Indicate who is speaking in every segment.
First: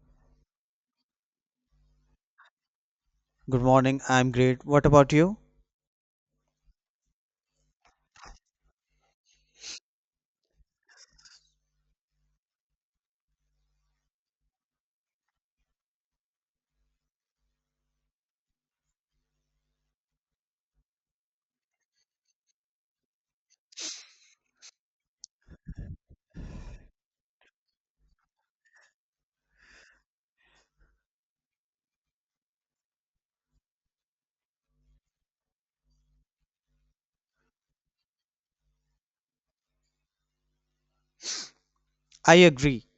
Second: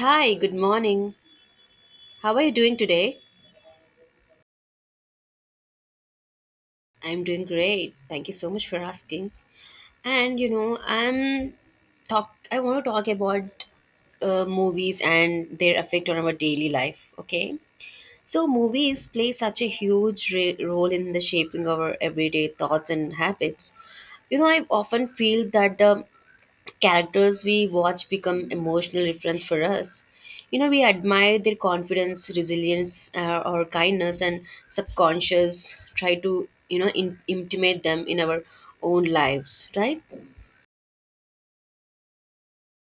Speaker 1: Hi, good morning. How are you doing today?
Speaker 2: Good morning. I'm great. What about you?
Speaker 1: I'm doing great. Thank you so much for asking. And you know, I'm talk I want to talk about movies and their effect on our daily life, okay? So movies play such a huge role in the shaping of our everyday thoughts and habits. You know, I often feel that the characters we watch become emotional reference for us. You know, we admire their confidence, resilience, or kindness, and subconscious try to you know intimate them in our own lives, right?
Speaker 2: I agree.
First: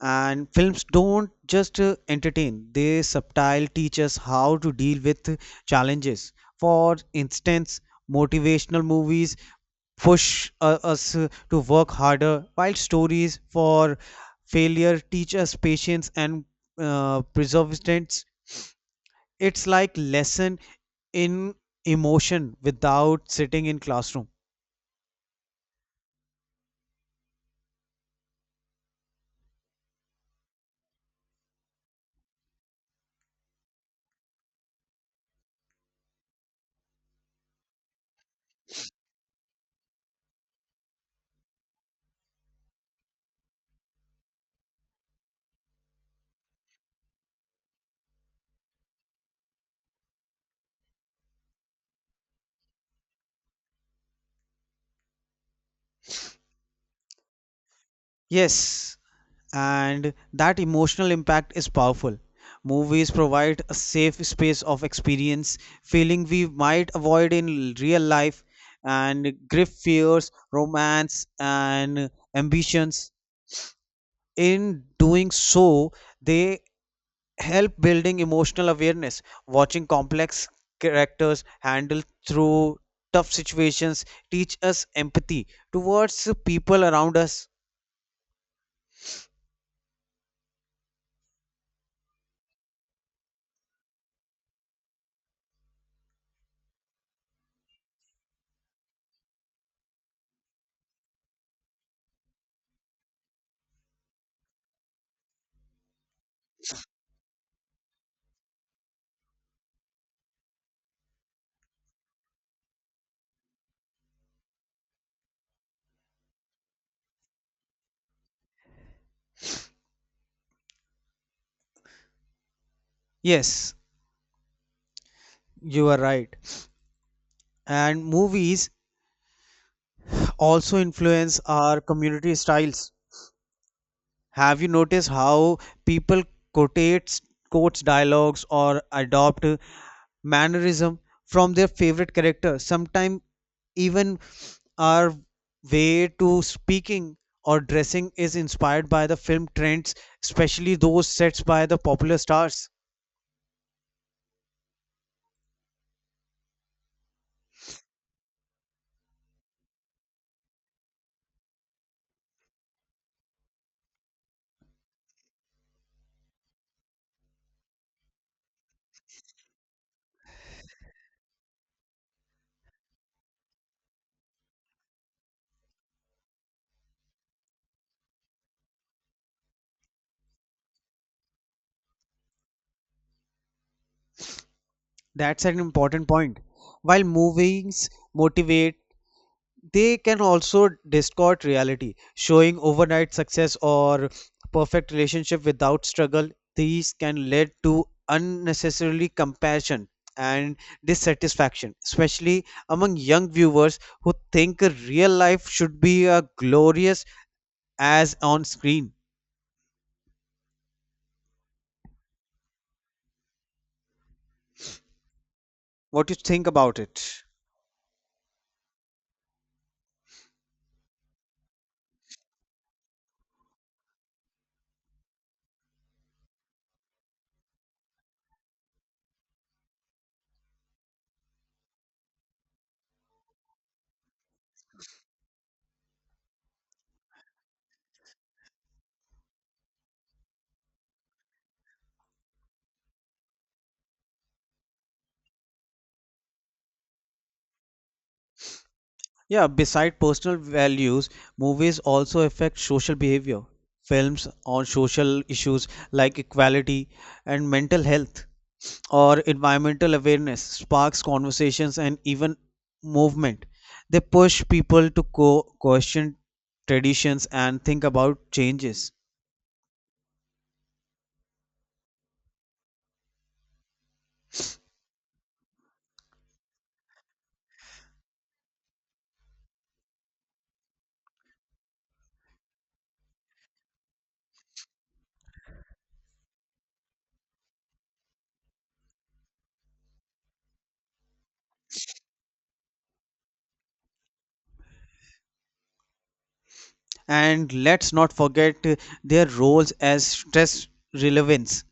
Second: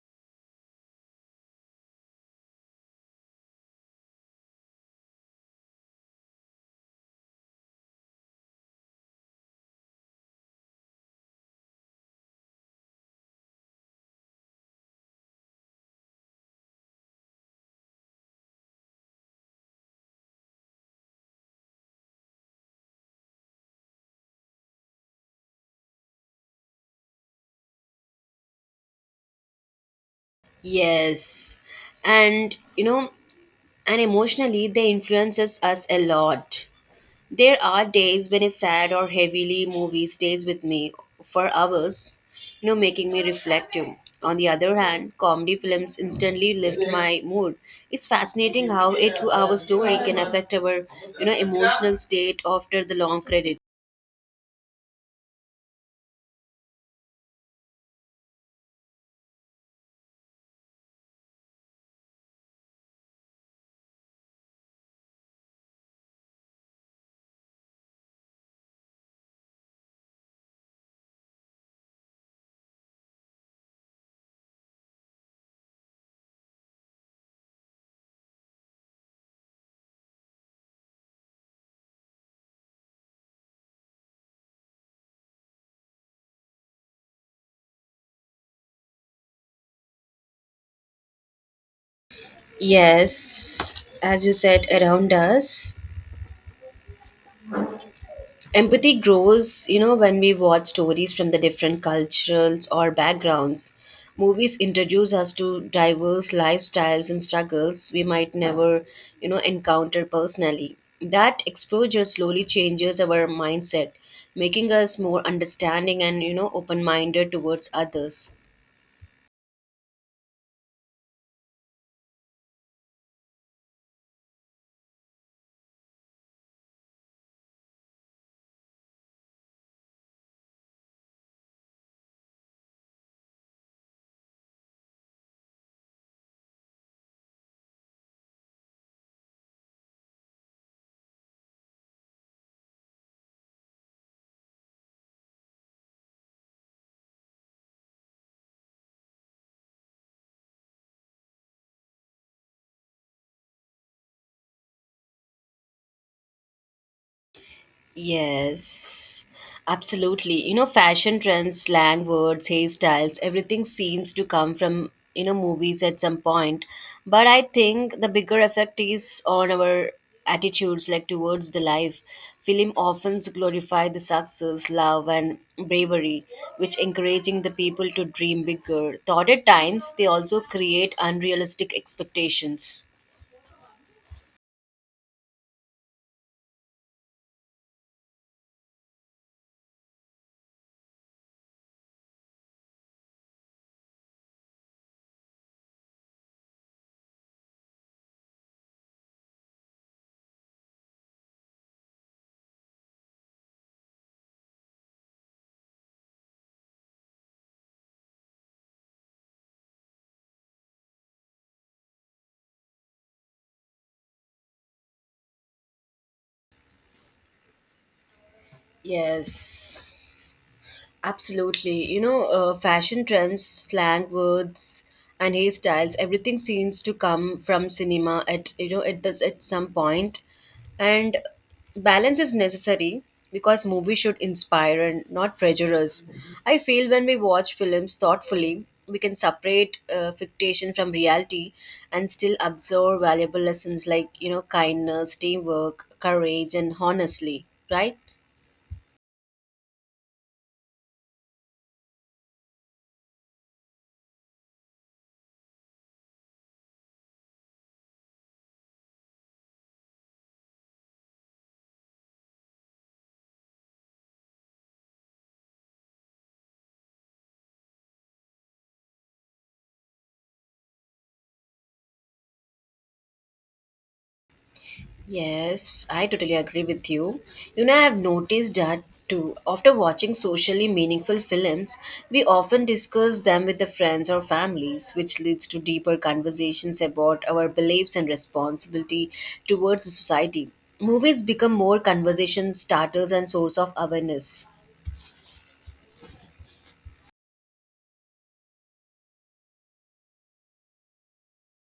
Speaker 2: And films don't just entertain, they subtile teach us how to deal with challenges. For instance, motivational movies push us to work harder, while stories for failure teach us patience and perseverance. It's like lesson in emotion without sitting in classroom.
Speaker 1: Yes, and you know, and emotionally they influences us a lot. There are days when a sad or heavily movie stays with me for hours, you know, making me reflective. On the other hand, comedy films instantly lift my mood. It's fascinating how a two-hour story can affect our, you know, emotional state after the long credit.
Speaker 2: Yes, and that emotional impact is powerful. Movies provide a safe space of experience, feeling we might avoid in real life, and grip fears, romance, and ambitions. In doing so, they help building emotional awareness. Watching complex characters handle through tough situations teach us empathy towards people around us.
Speaker 1: Yes, as you said, around us. Empathy grows, you know, when we watch stories from the different cultures or backgrounds. Movies introduce us to diverse lifestyles and struggles we might never, you know, encounter personally. That exposure slowly changes our mindset, making us more understanding and, you know, open minded towards others.
Speaker 2: Yes, you are right and movies also influence our community styles. Have you noticed how people quotates quotes dialogues or adopt mannerism from their favorite character? Sometimes even our way to speaking or dressing is inspired by the film trends, especially those sets by the popular stars.
Speaker 1: Yes, absolutely. You know, fashion trends, slang words, hairstyles, everything seems to come from, you know, movies at some point. But I think the bigger effect is on our attitudes, like towards the life. Film often glorify the success, love, and bravery, which encouraging the people to dream bigger. Though at times, they also create unrealistic expectations.
Speaker 2: That's an important point. While movies motivate, they can also distort reality, showing overnight success or perfect relationship without struggle. These can lead to unnecessarily compassion and dissatisfaction, especially among young viewers who think real life should be as glorious as on screen. What do you think about it?
Speaker 1: Yes. Absolutely. You know, fashion trends, slang words, and hairstyles, everything seems to come from cinema at, you know, it does at some point. And balance is necessary because movies should inspire and not prejudice. I feel when we watch films thoughtfully, we can separate fiction from reality and still absorb valuable lessons like, you know, kindness, teamwork, courage, and honestly, right?
Speaker 2: Yeah, beside personal values, movies also affect social behavior. Films on social issues like equality and mental health or environmental awareness sparks conversations and even movement. They push people to question traditions and think about changes.
Speaker 1: Yes, I totally agree with you. You know, I have noticed that too. After watching socially meaningful films, we often discuss them with the friends or families, which leads to deeper conversations about our beliefs and responsibility towards society. Movies become more conversation starters and source of awareness.
Speaker 2: And let's not forget their roles as stress relevance.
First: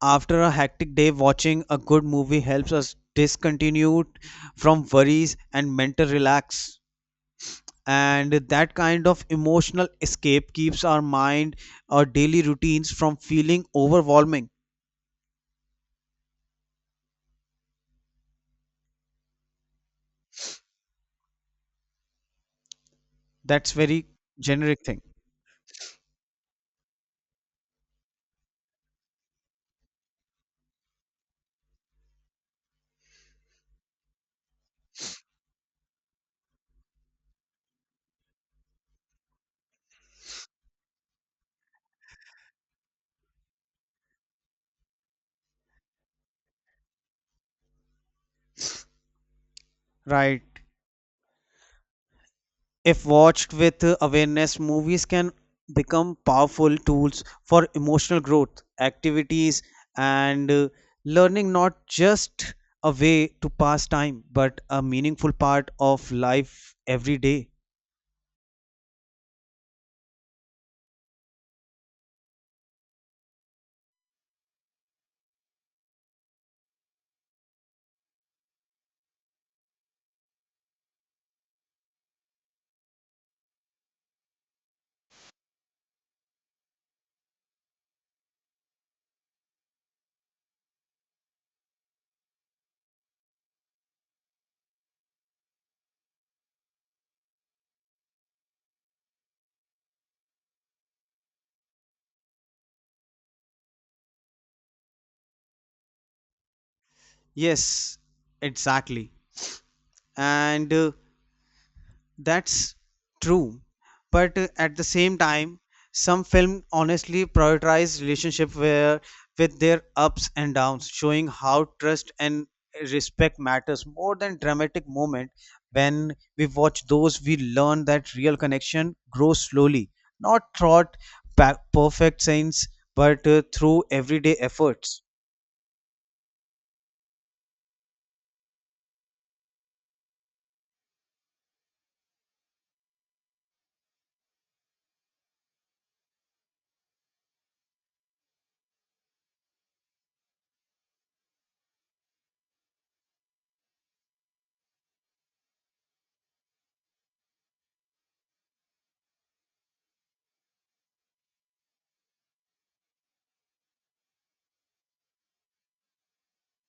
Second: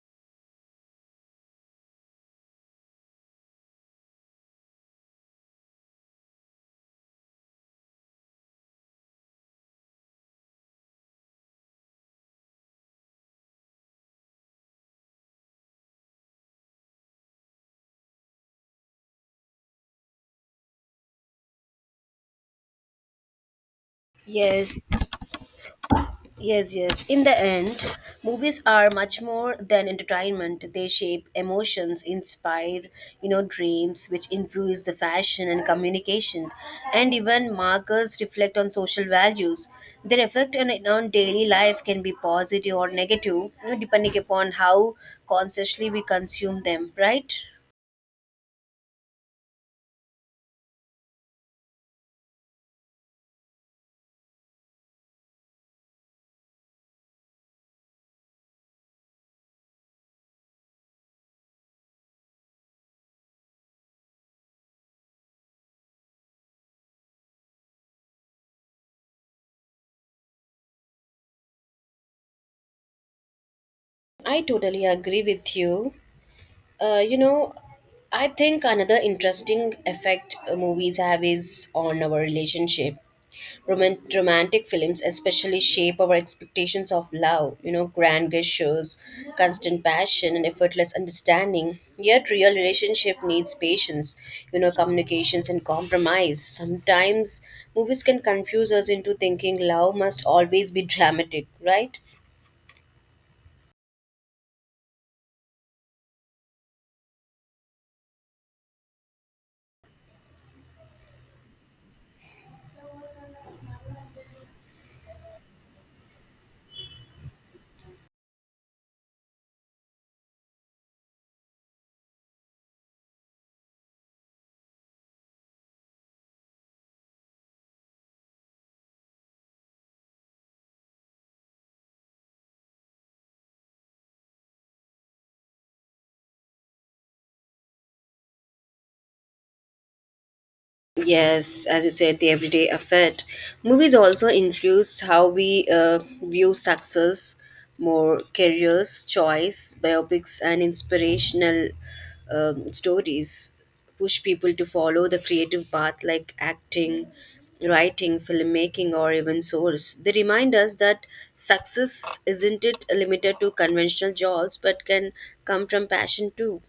Speaker 2: After a hectic day, watching a good movie helps us discontinue from worries and mental relax. And that kind of emotional escape keeps our mind, our daily routines from feeling overwhelming. That's very
Speaker 1: Yes,
Speaker 2: generic thing,
Speaker 1: yes. In the end, movies are much more than entertainment. They shape emotions, inspire, you know, dreams, which influence the fashion and communication. And even markers reflect on social values. Their effect on daily life can be positive or negative, you know, depending upon how consciously we consume them, right?
Speaker 2: right? If watched with awareness, movies can become powerful tools for emotional growth, activities, and learning, not just a way to pass time, but a meaningful part of life every day.
Speaker 1: I totally agree with you. You know, I think another interesting effect movies have is on our relationship. Romantic films especially shape our expectations of love, you know, grand gestures, constant passion, and effortless understanding. Yet, real relationship needs patience, you know, communications and compromise. Sometimes movies can confuse us into thinking love must always be dramatic, right?
Speaker 2: Yes, exactly. And That's true, but at the same time, some film honestly prioritize relationship where with their ups and downs, showing how trust and respect matters more than dramatic moment. When we watch those, we learn that real connection grows slowly, not through perfect scenes, but through everyday efforts.
Speaker 1: Yes, as you said, the everyday effect. Movies also influence how we view success, more careers, choice, biopics, and inspirational stories push people to follow the creative path like acting, writing, filmmaking, or even source. They remind us that success isn't it limited to conventional jobs, but can come from passion too.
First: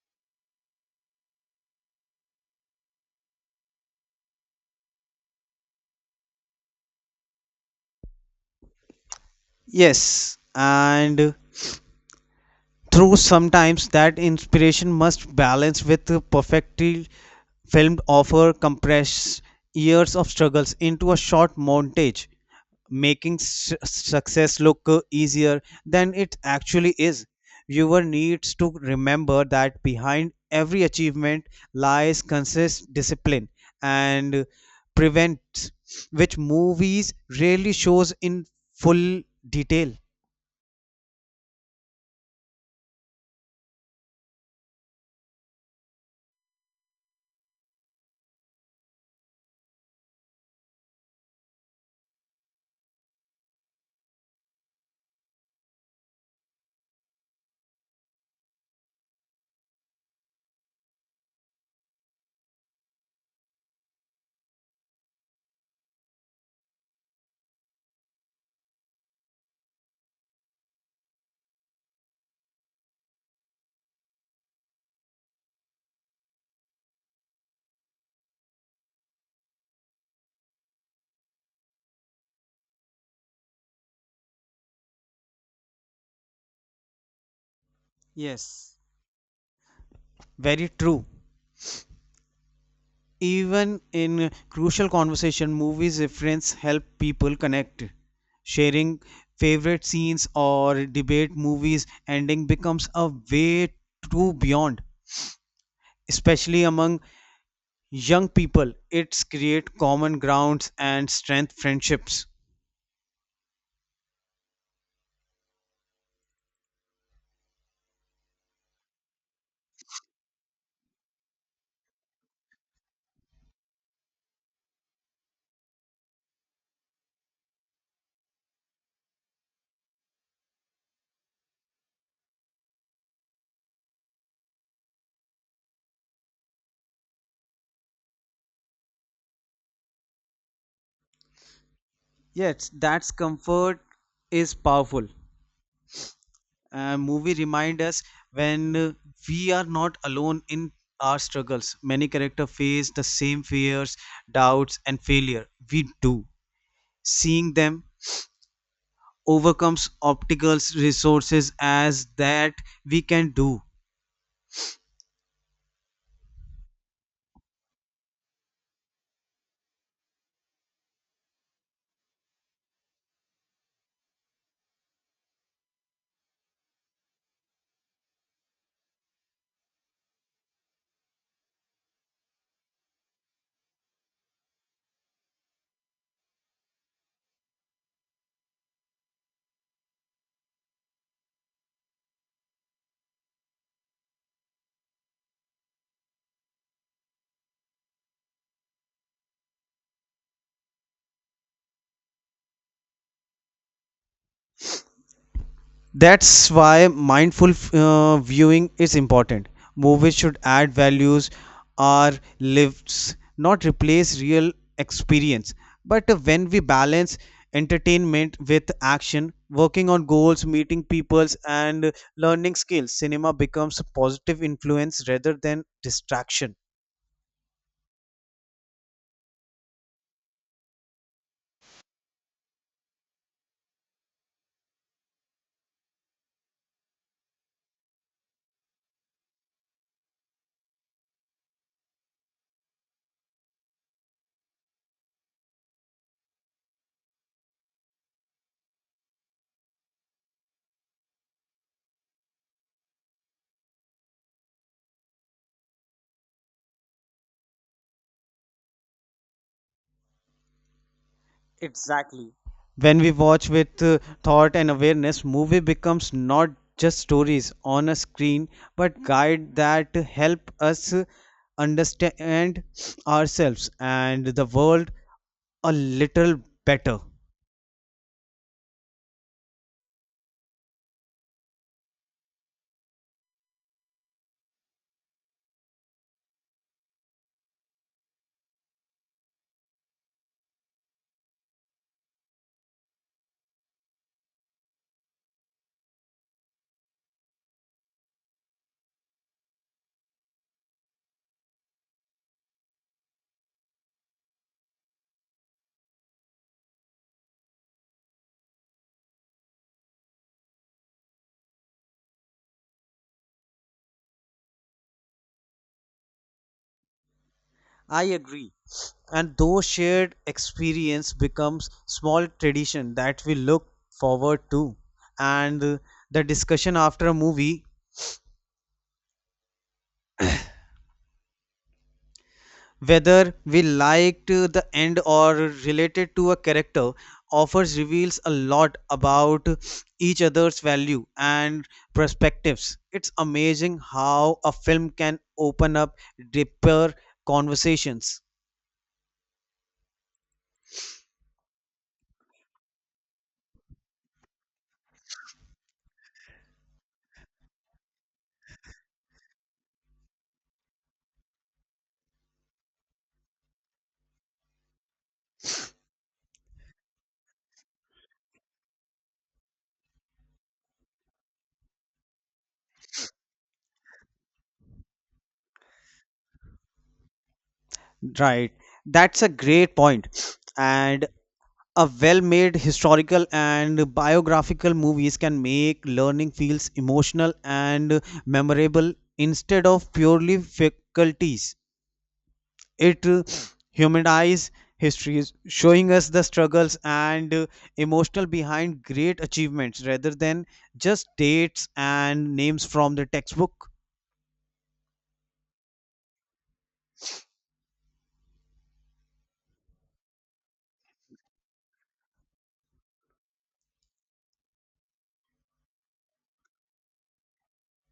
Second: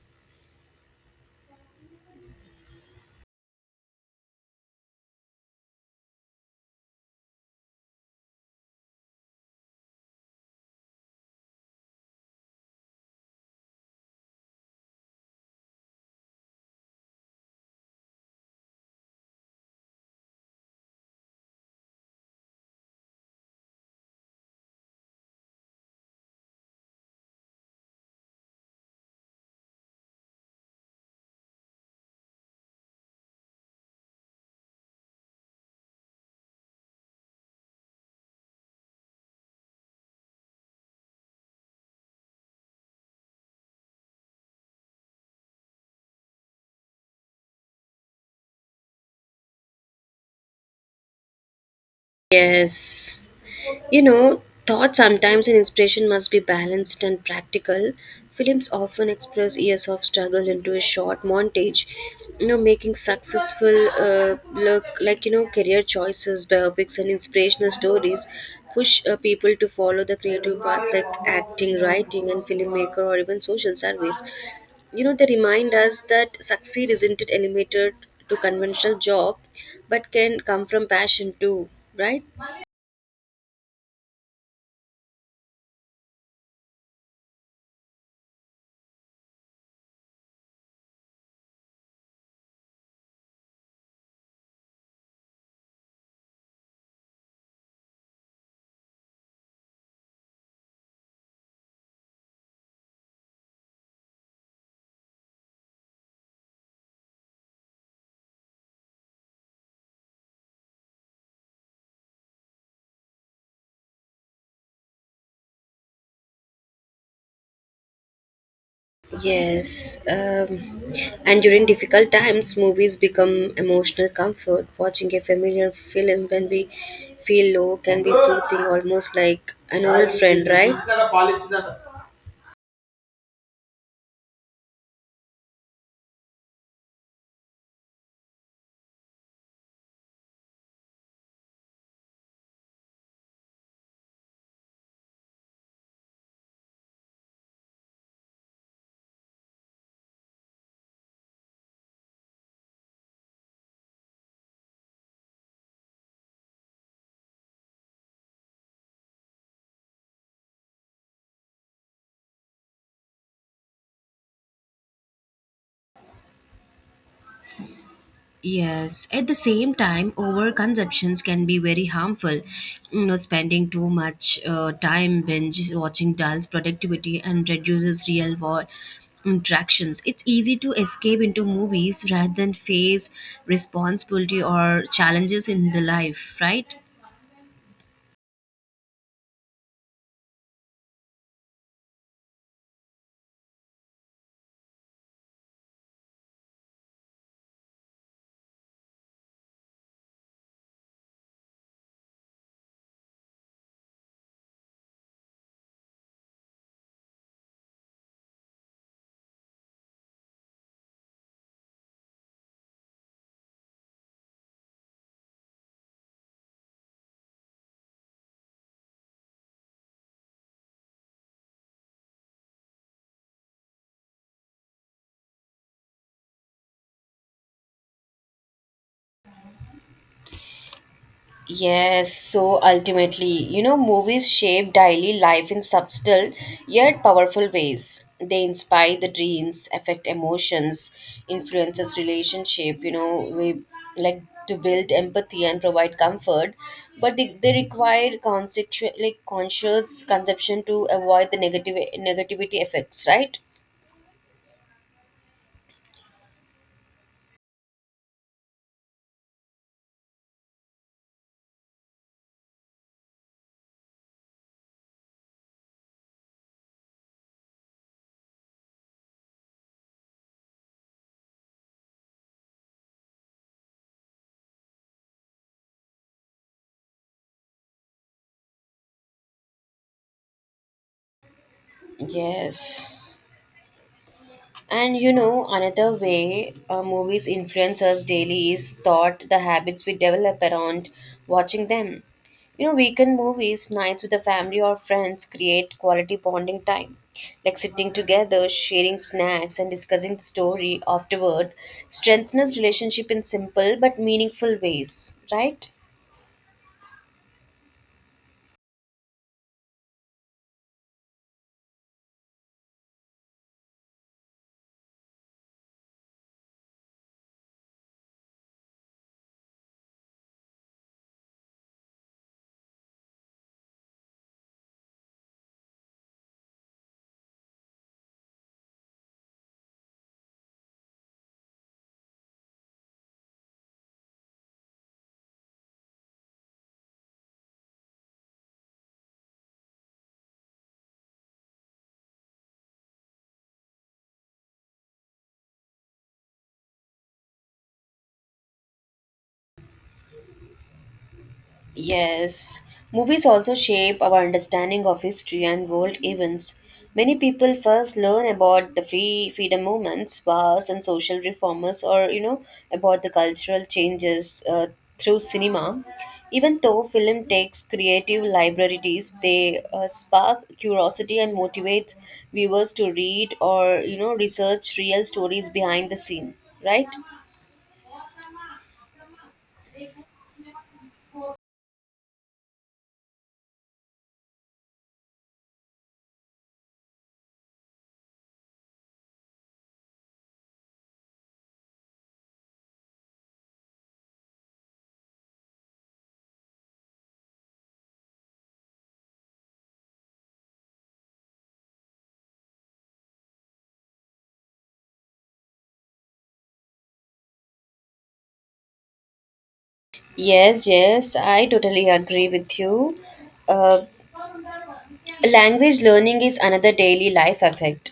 Speaker 2: Yes, and through sometimes that inspiration must balance with the perfectly filmed offer compress years of struggles into a short montage, making success look easier than it actually is. Viewer needs to remember that behind every achievement lies consist discipline and prevents, which movies rarely shows in full detail.
Speaker 1: Yes. You know, thought sometimes and inspiration must be balanced and practical. Films often express years of struggle into a short montage, you know, making successful look like, you know, career choices, biopics, and inspirational stories push people to follow the creative path like acting, writing, and filmmaker, or even social service. You know, they remind us that succeed isn't it limited to conventional job, but can come from passion too, right?
Speaker 2: Yes, very true. Even in crucial conversation, movies reference help people connect. Sharing favorite scenes or debate movies ending becomes a way to beyond. Especially among young people, it's create common grounds and strength friendships.
Speaker 1: Yes, and during difficult times, movies become emotional comfort. Watching a familiar film when we feel low can be soothing, almost like an old friend, right?
Speaker 2: Yes, that's comfort is powerful. Movie remind us when we are not alone in our struggles. Many characters face the same fears, doubts and failure we do. Seeing them overcomes obstacles resources as that we can do.
Speaker 1: Yes, at the same time, overconsumptions can be very harmful. You know, spending too much time binge watching dulls productivity and reduces real world interactions. It's easy to escape into movies rather than face responsibility or challenges in the life, right?
Speaker 2: That's why mindful viewing is important. Movies should add values or lives, not replace real experience. But when we balance entertainment with action, working on goals, meeting peoples, and learning skills, cinema becomes a positive influence rather than distraction.
Speaker 1: Yes, so ultimately, you know, movies shape daily life in subtle yet powerful ways. They inspire the dreams, affect emotions, influences relationship, you know, we like to build empathy and provide comfort, but they require conceptual like conscious conception to avoid the negative negativity effects, right?
Speaker 2: Exactly. When we watch with thought and awareness, movie becomes not just stories on a screen, but guide that help us understand ourselves and the world a little better.
Speaker 1: Yes. And you know, another way movies influence us daily is thought the habits we develop around watching them. You know, weekend movies, nights with the family or friends create quality bonding time. Like sitting together, sharing snacks, and discussing the story afterward strengthens relationship in simple but meaningful ways, right?
Speaker 2: I agree, and those shared experience becomes small tradition that we look forward to. And the discussion after a movie, whether we liked the end or related to a character, offers reveals a lot about each other's value and perspectives. It's amazing how a film can open up deeper conversations.
Speaker 1: Yes, movies also shape our understanding of history and world events. Many people first learn about the freedom movements, wars, and social reformers, or you know, about the cultural changes through cinema. Even though film takes creative liberties, they spark curiosity and motivate viewers to read or you know research real stories behind the scene. Right?
Speaker 2: Right, that's a great point. And a well-made historical and biographical movies can make learning feels emotional and memorable, instead of purely faculties. It humanize history is showing us the struggles and emotional behind great achievements rather than just dates and names from the textbook.
Speaker 1: Yes, I totally agree with you. Uh, language learning is another daily life effect,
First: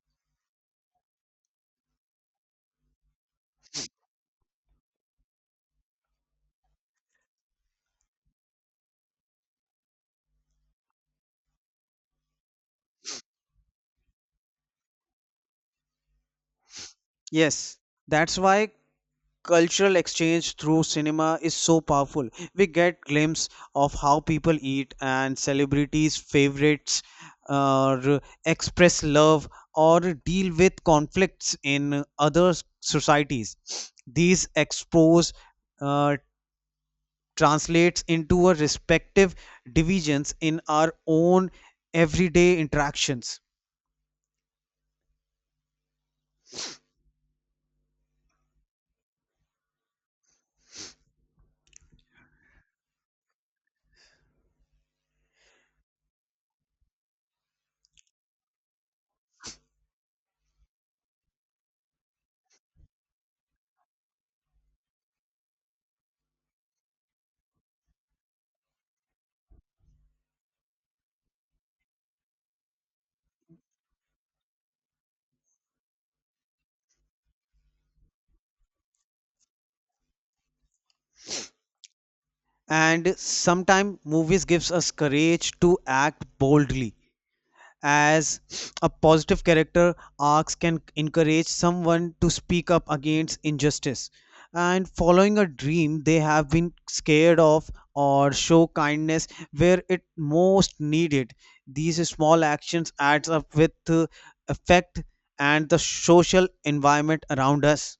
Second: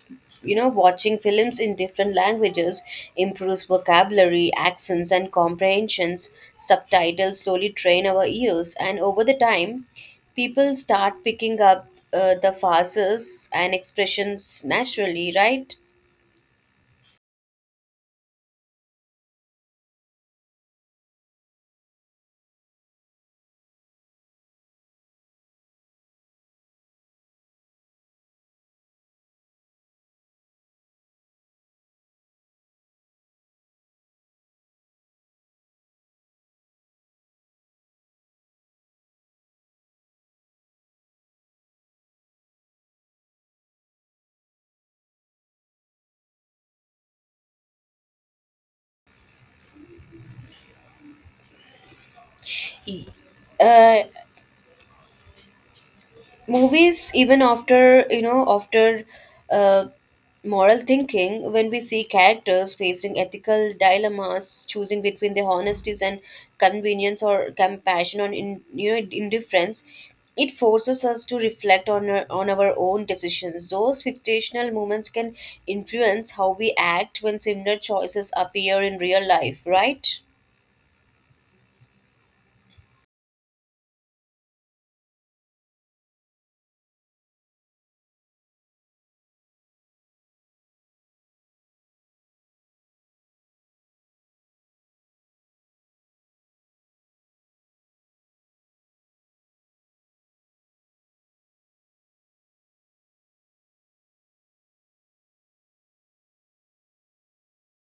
Speaker 1: you know, watching films in different languages improves vocabulary accents and comprehensions. Subtitles slowly train our ears and over the time people start picking up the phrases and expressions naturally, right?
Speaker 2: Yes, that's why cultural exchange through cinema is so powerful. We get glimpse of how people eat and celebrities favorites, or express love, or deal with conflicts in other societies. These expose uh, translates into our respective divisions in our own everyday interactions.
Speaker 1: E- uh, movies even after you know after uh, moral thinking when we see characters facing ethical dilemmas choosing between their honesties and convenience or compassion or in, you know, indifference, it forces us to reflect on on our own decisions. Those fictional moments can influence how we act when similar choices appear in real life, right?
Speaker 2: And sometimes movies gives us courage to act boldly, as a positive character arcs can encourage someone to speak up against injustice and following a dream they have been scared of, or show kindness where it most needed. These small actions adds up with effect and the social environment around us.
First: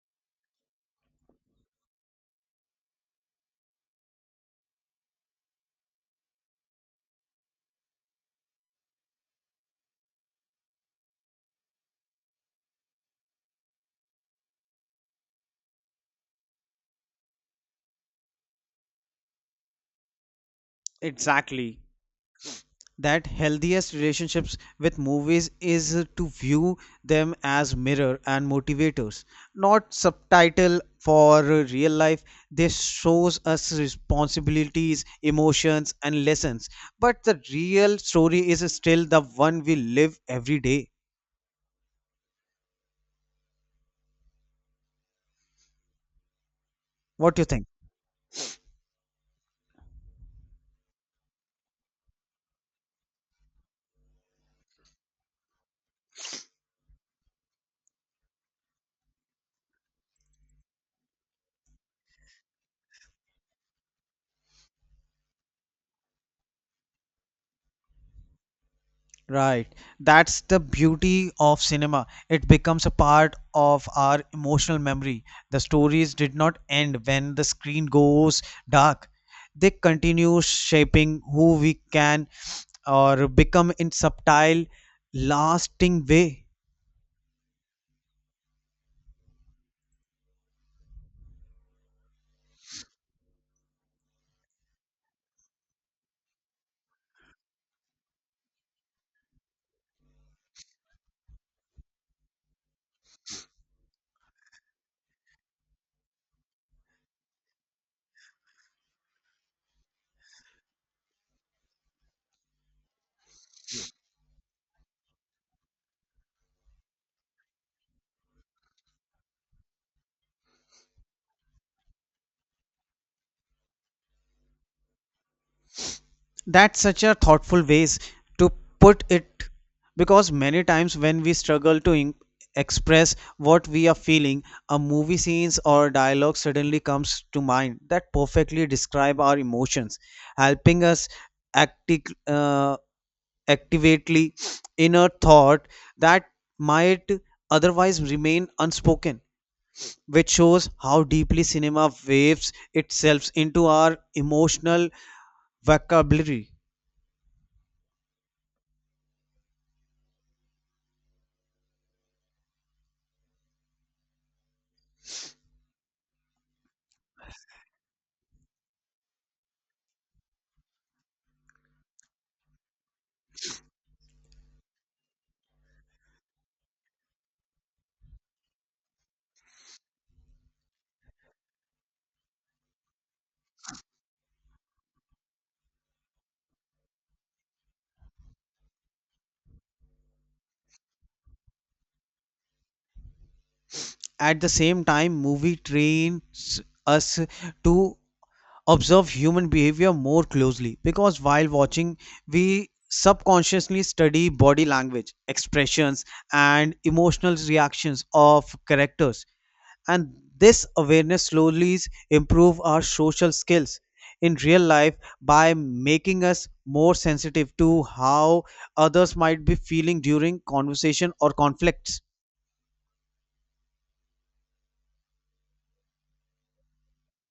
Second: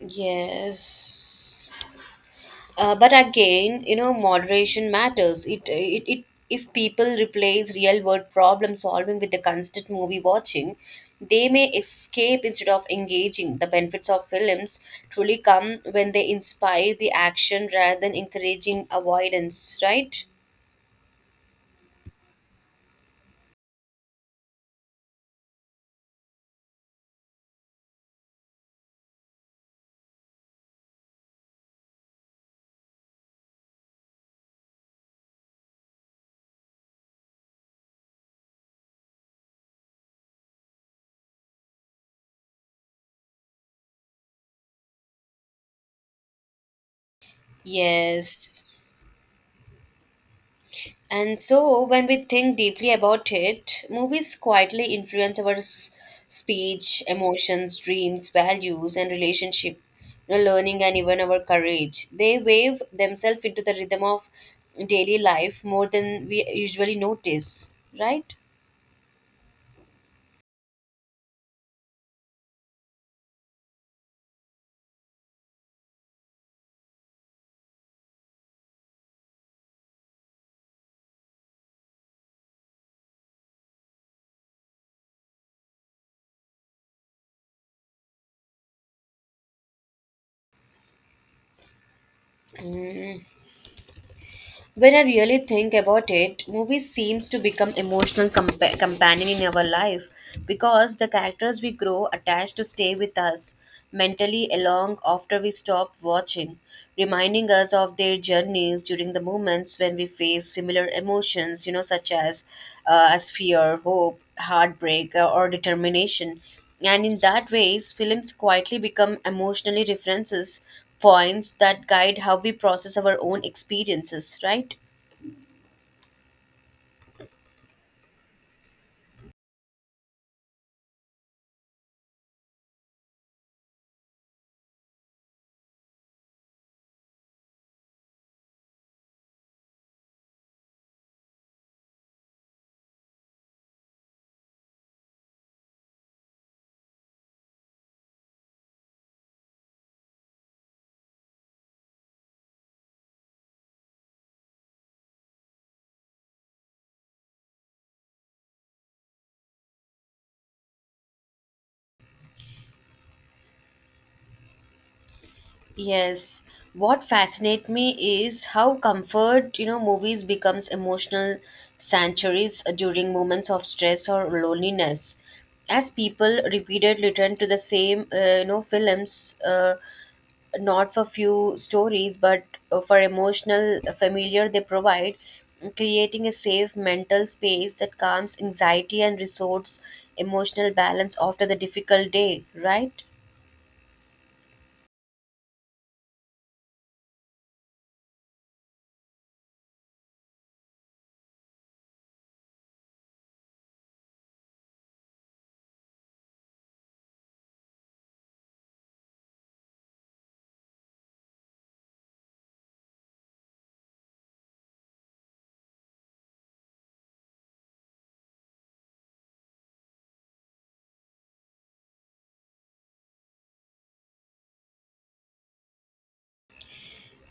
Speaker 1: Yes. But again, you know, moderation matters. It if people replace real world problem solving with the constant movie watching, they may escape instead of engaging. The benefits of films truly come when they inspire the action rather than encouraging avoidance, right?
Speaker 2: Exactly. That healthiest relationships with movies is to view them as mirror and motivators, not subtitle for real life. This shows us responsibilities, emotions and lessons, but the real story is still the one we live every day. What do you think?
Speaker 1: Yes. And so, when we think deeply about it, movies quietly influence our speech, emotions, dreams, values, and relationship, you know, learning, and even our courage. They wave themselves into the rhythm of daily life more than we usually notice, right?
Speaker 2: Right. That's the beauty of cinema. It becomes a part of our emotional memory. The stories did not end when the screen goes dark. They continue shaping who we can or become in subtle, lasting way.
Speaker 1: When I really think about it, movies seems to become emotional companion in our life because the characters we grow attached to stay with us mentally along after we stop watching, reminding us of their journeys during the moments when we face similar emotions, you know, such as fear, hope, heartbreak, or determination. And in that ways, films quietly become emotionally references points that guide how we process our own experiences, right?
Speaker 2: That's such a thoughtful ways to put it, because many times when we struggle to express what we are feeling, a movie scenes or dialogue suddenly comes to mind that perfectly describe our emotions, helping us acti- uh, activately inner thought that might otherwise remain unspoken, which shows how deeply cinema waves itself into our emotional vocabulary.
Speaker 1: Yes. What fascinates me is how comfort, you know, movies becomes emotional sanctuaries during moments of stress or loneliness. As people repeatedly turn to the same, you know, films, not for few stories, but for emotional familiar they provide, creating a safe mental space that calms anxiety and restores emotional balance after the difficult day, right?
Speaker 2: At the same time, movie trains us to observe human behavior more closely, because while watching, we subconsciously study body language, expressions, and emotional reactions of characters. And this awareness slowly improve our social skills in real life by making us more sensitive to how others might be feeling during conversation or conflicts.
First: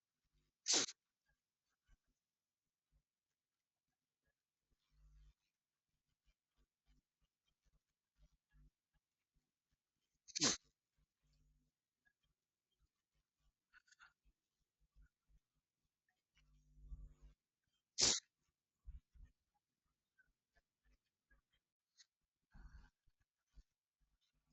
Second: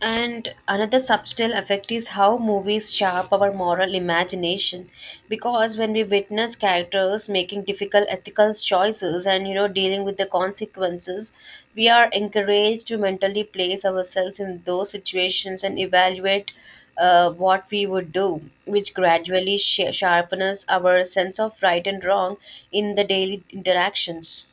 Speaker 1: And another subtle effect is how movies sharp our moral imagination because when we witness characters making difficult ethical choices and you know dealing with the consequences, we are encouraged to mentally place ourselves in those situations and evaluate what we would do, which gradually sharpens our sense of right and wrong in the daily interactions.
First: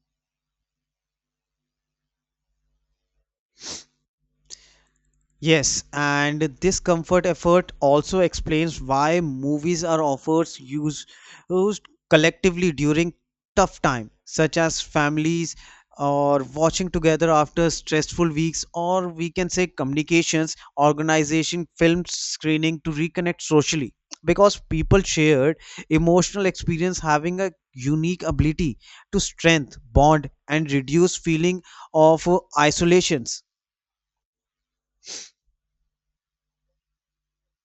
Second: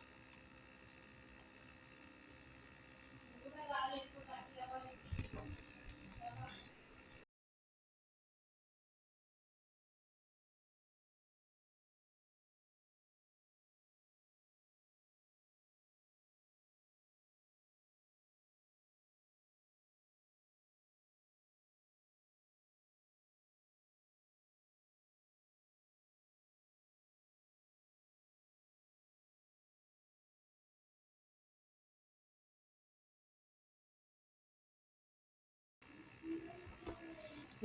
Speaker 2: Yes, and this comfort effort also explains why movies are offered used collectively during tough time, such as families or watching together after stressful weeks, or we can say communications, organization, film screening to reconnect socially. Because people shared emotional experience having a unique ability to strength, bond, and reduce feeling of isolations.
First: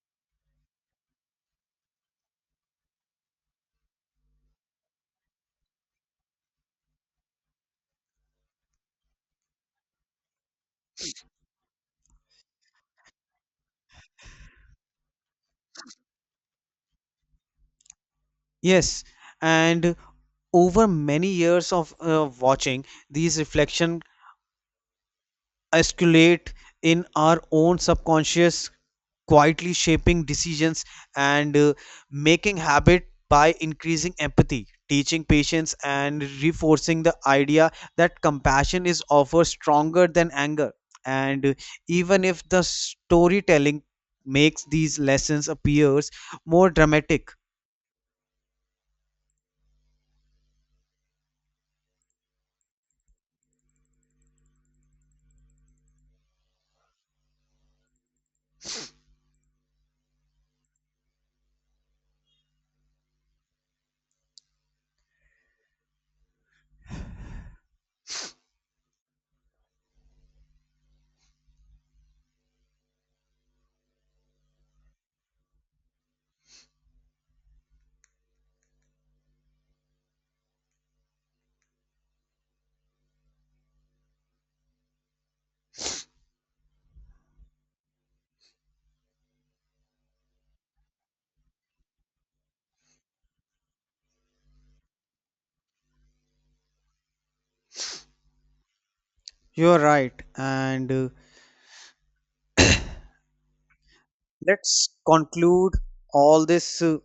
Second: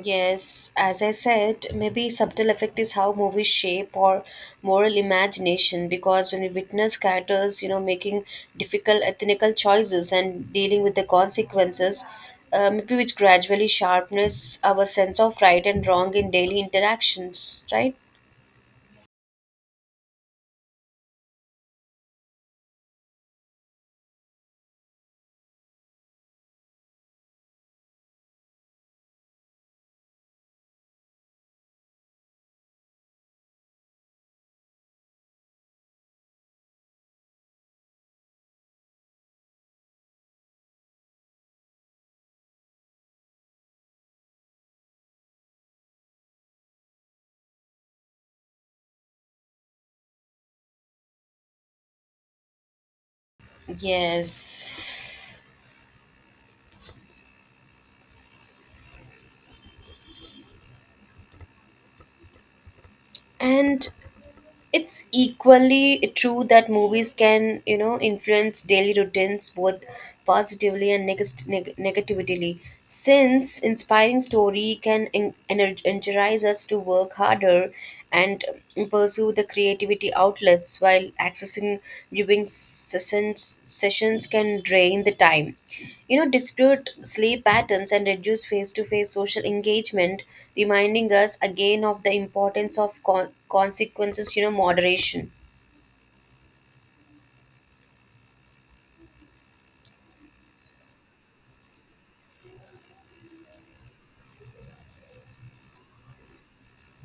Speaker 1: Yes, as I said, maybe subtle effect is how movies shape or moral imagination because when we witness characters, you know, making difficult ethnical choices and dealing with the consequences, maybe which gradually sharpness our sense of right and wrong in daily interactions, right?
Speaker 2: Yes, and over many years of watching, these reflections escalate in our own subconscious, quietly shaping decisions and making habit by increasing empathy, teaching patience and reinforcing the idea that compassion is often stronger than anger, and even if the storytelling makes these lessons appears more dramatic.
Speaker 1: Yes. And it's equally true that movies can you know influence daily routines both positively and negatively since inspiring story can energize us to work harder and pursue the creativity the outlets while accessing viewing sessions sessions can drain the time, you know, dispute sleep patterns and reduce face-to-face social engagement, reminding us again of the importance of consequences, you know, moderation.
Speaker 2: You're right, and let's conclude all these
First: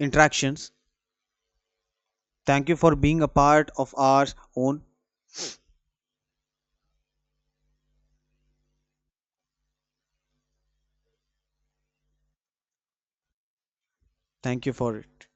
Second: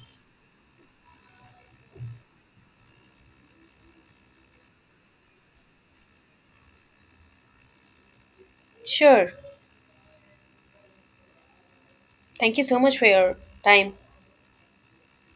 Speaker 2: interactions. Thank you for being a part of our own.
Speaker 1: Sure, thank you so much for your time.
Speaker 2: Thank you for it.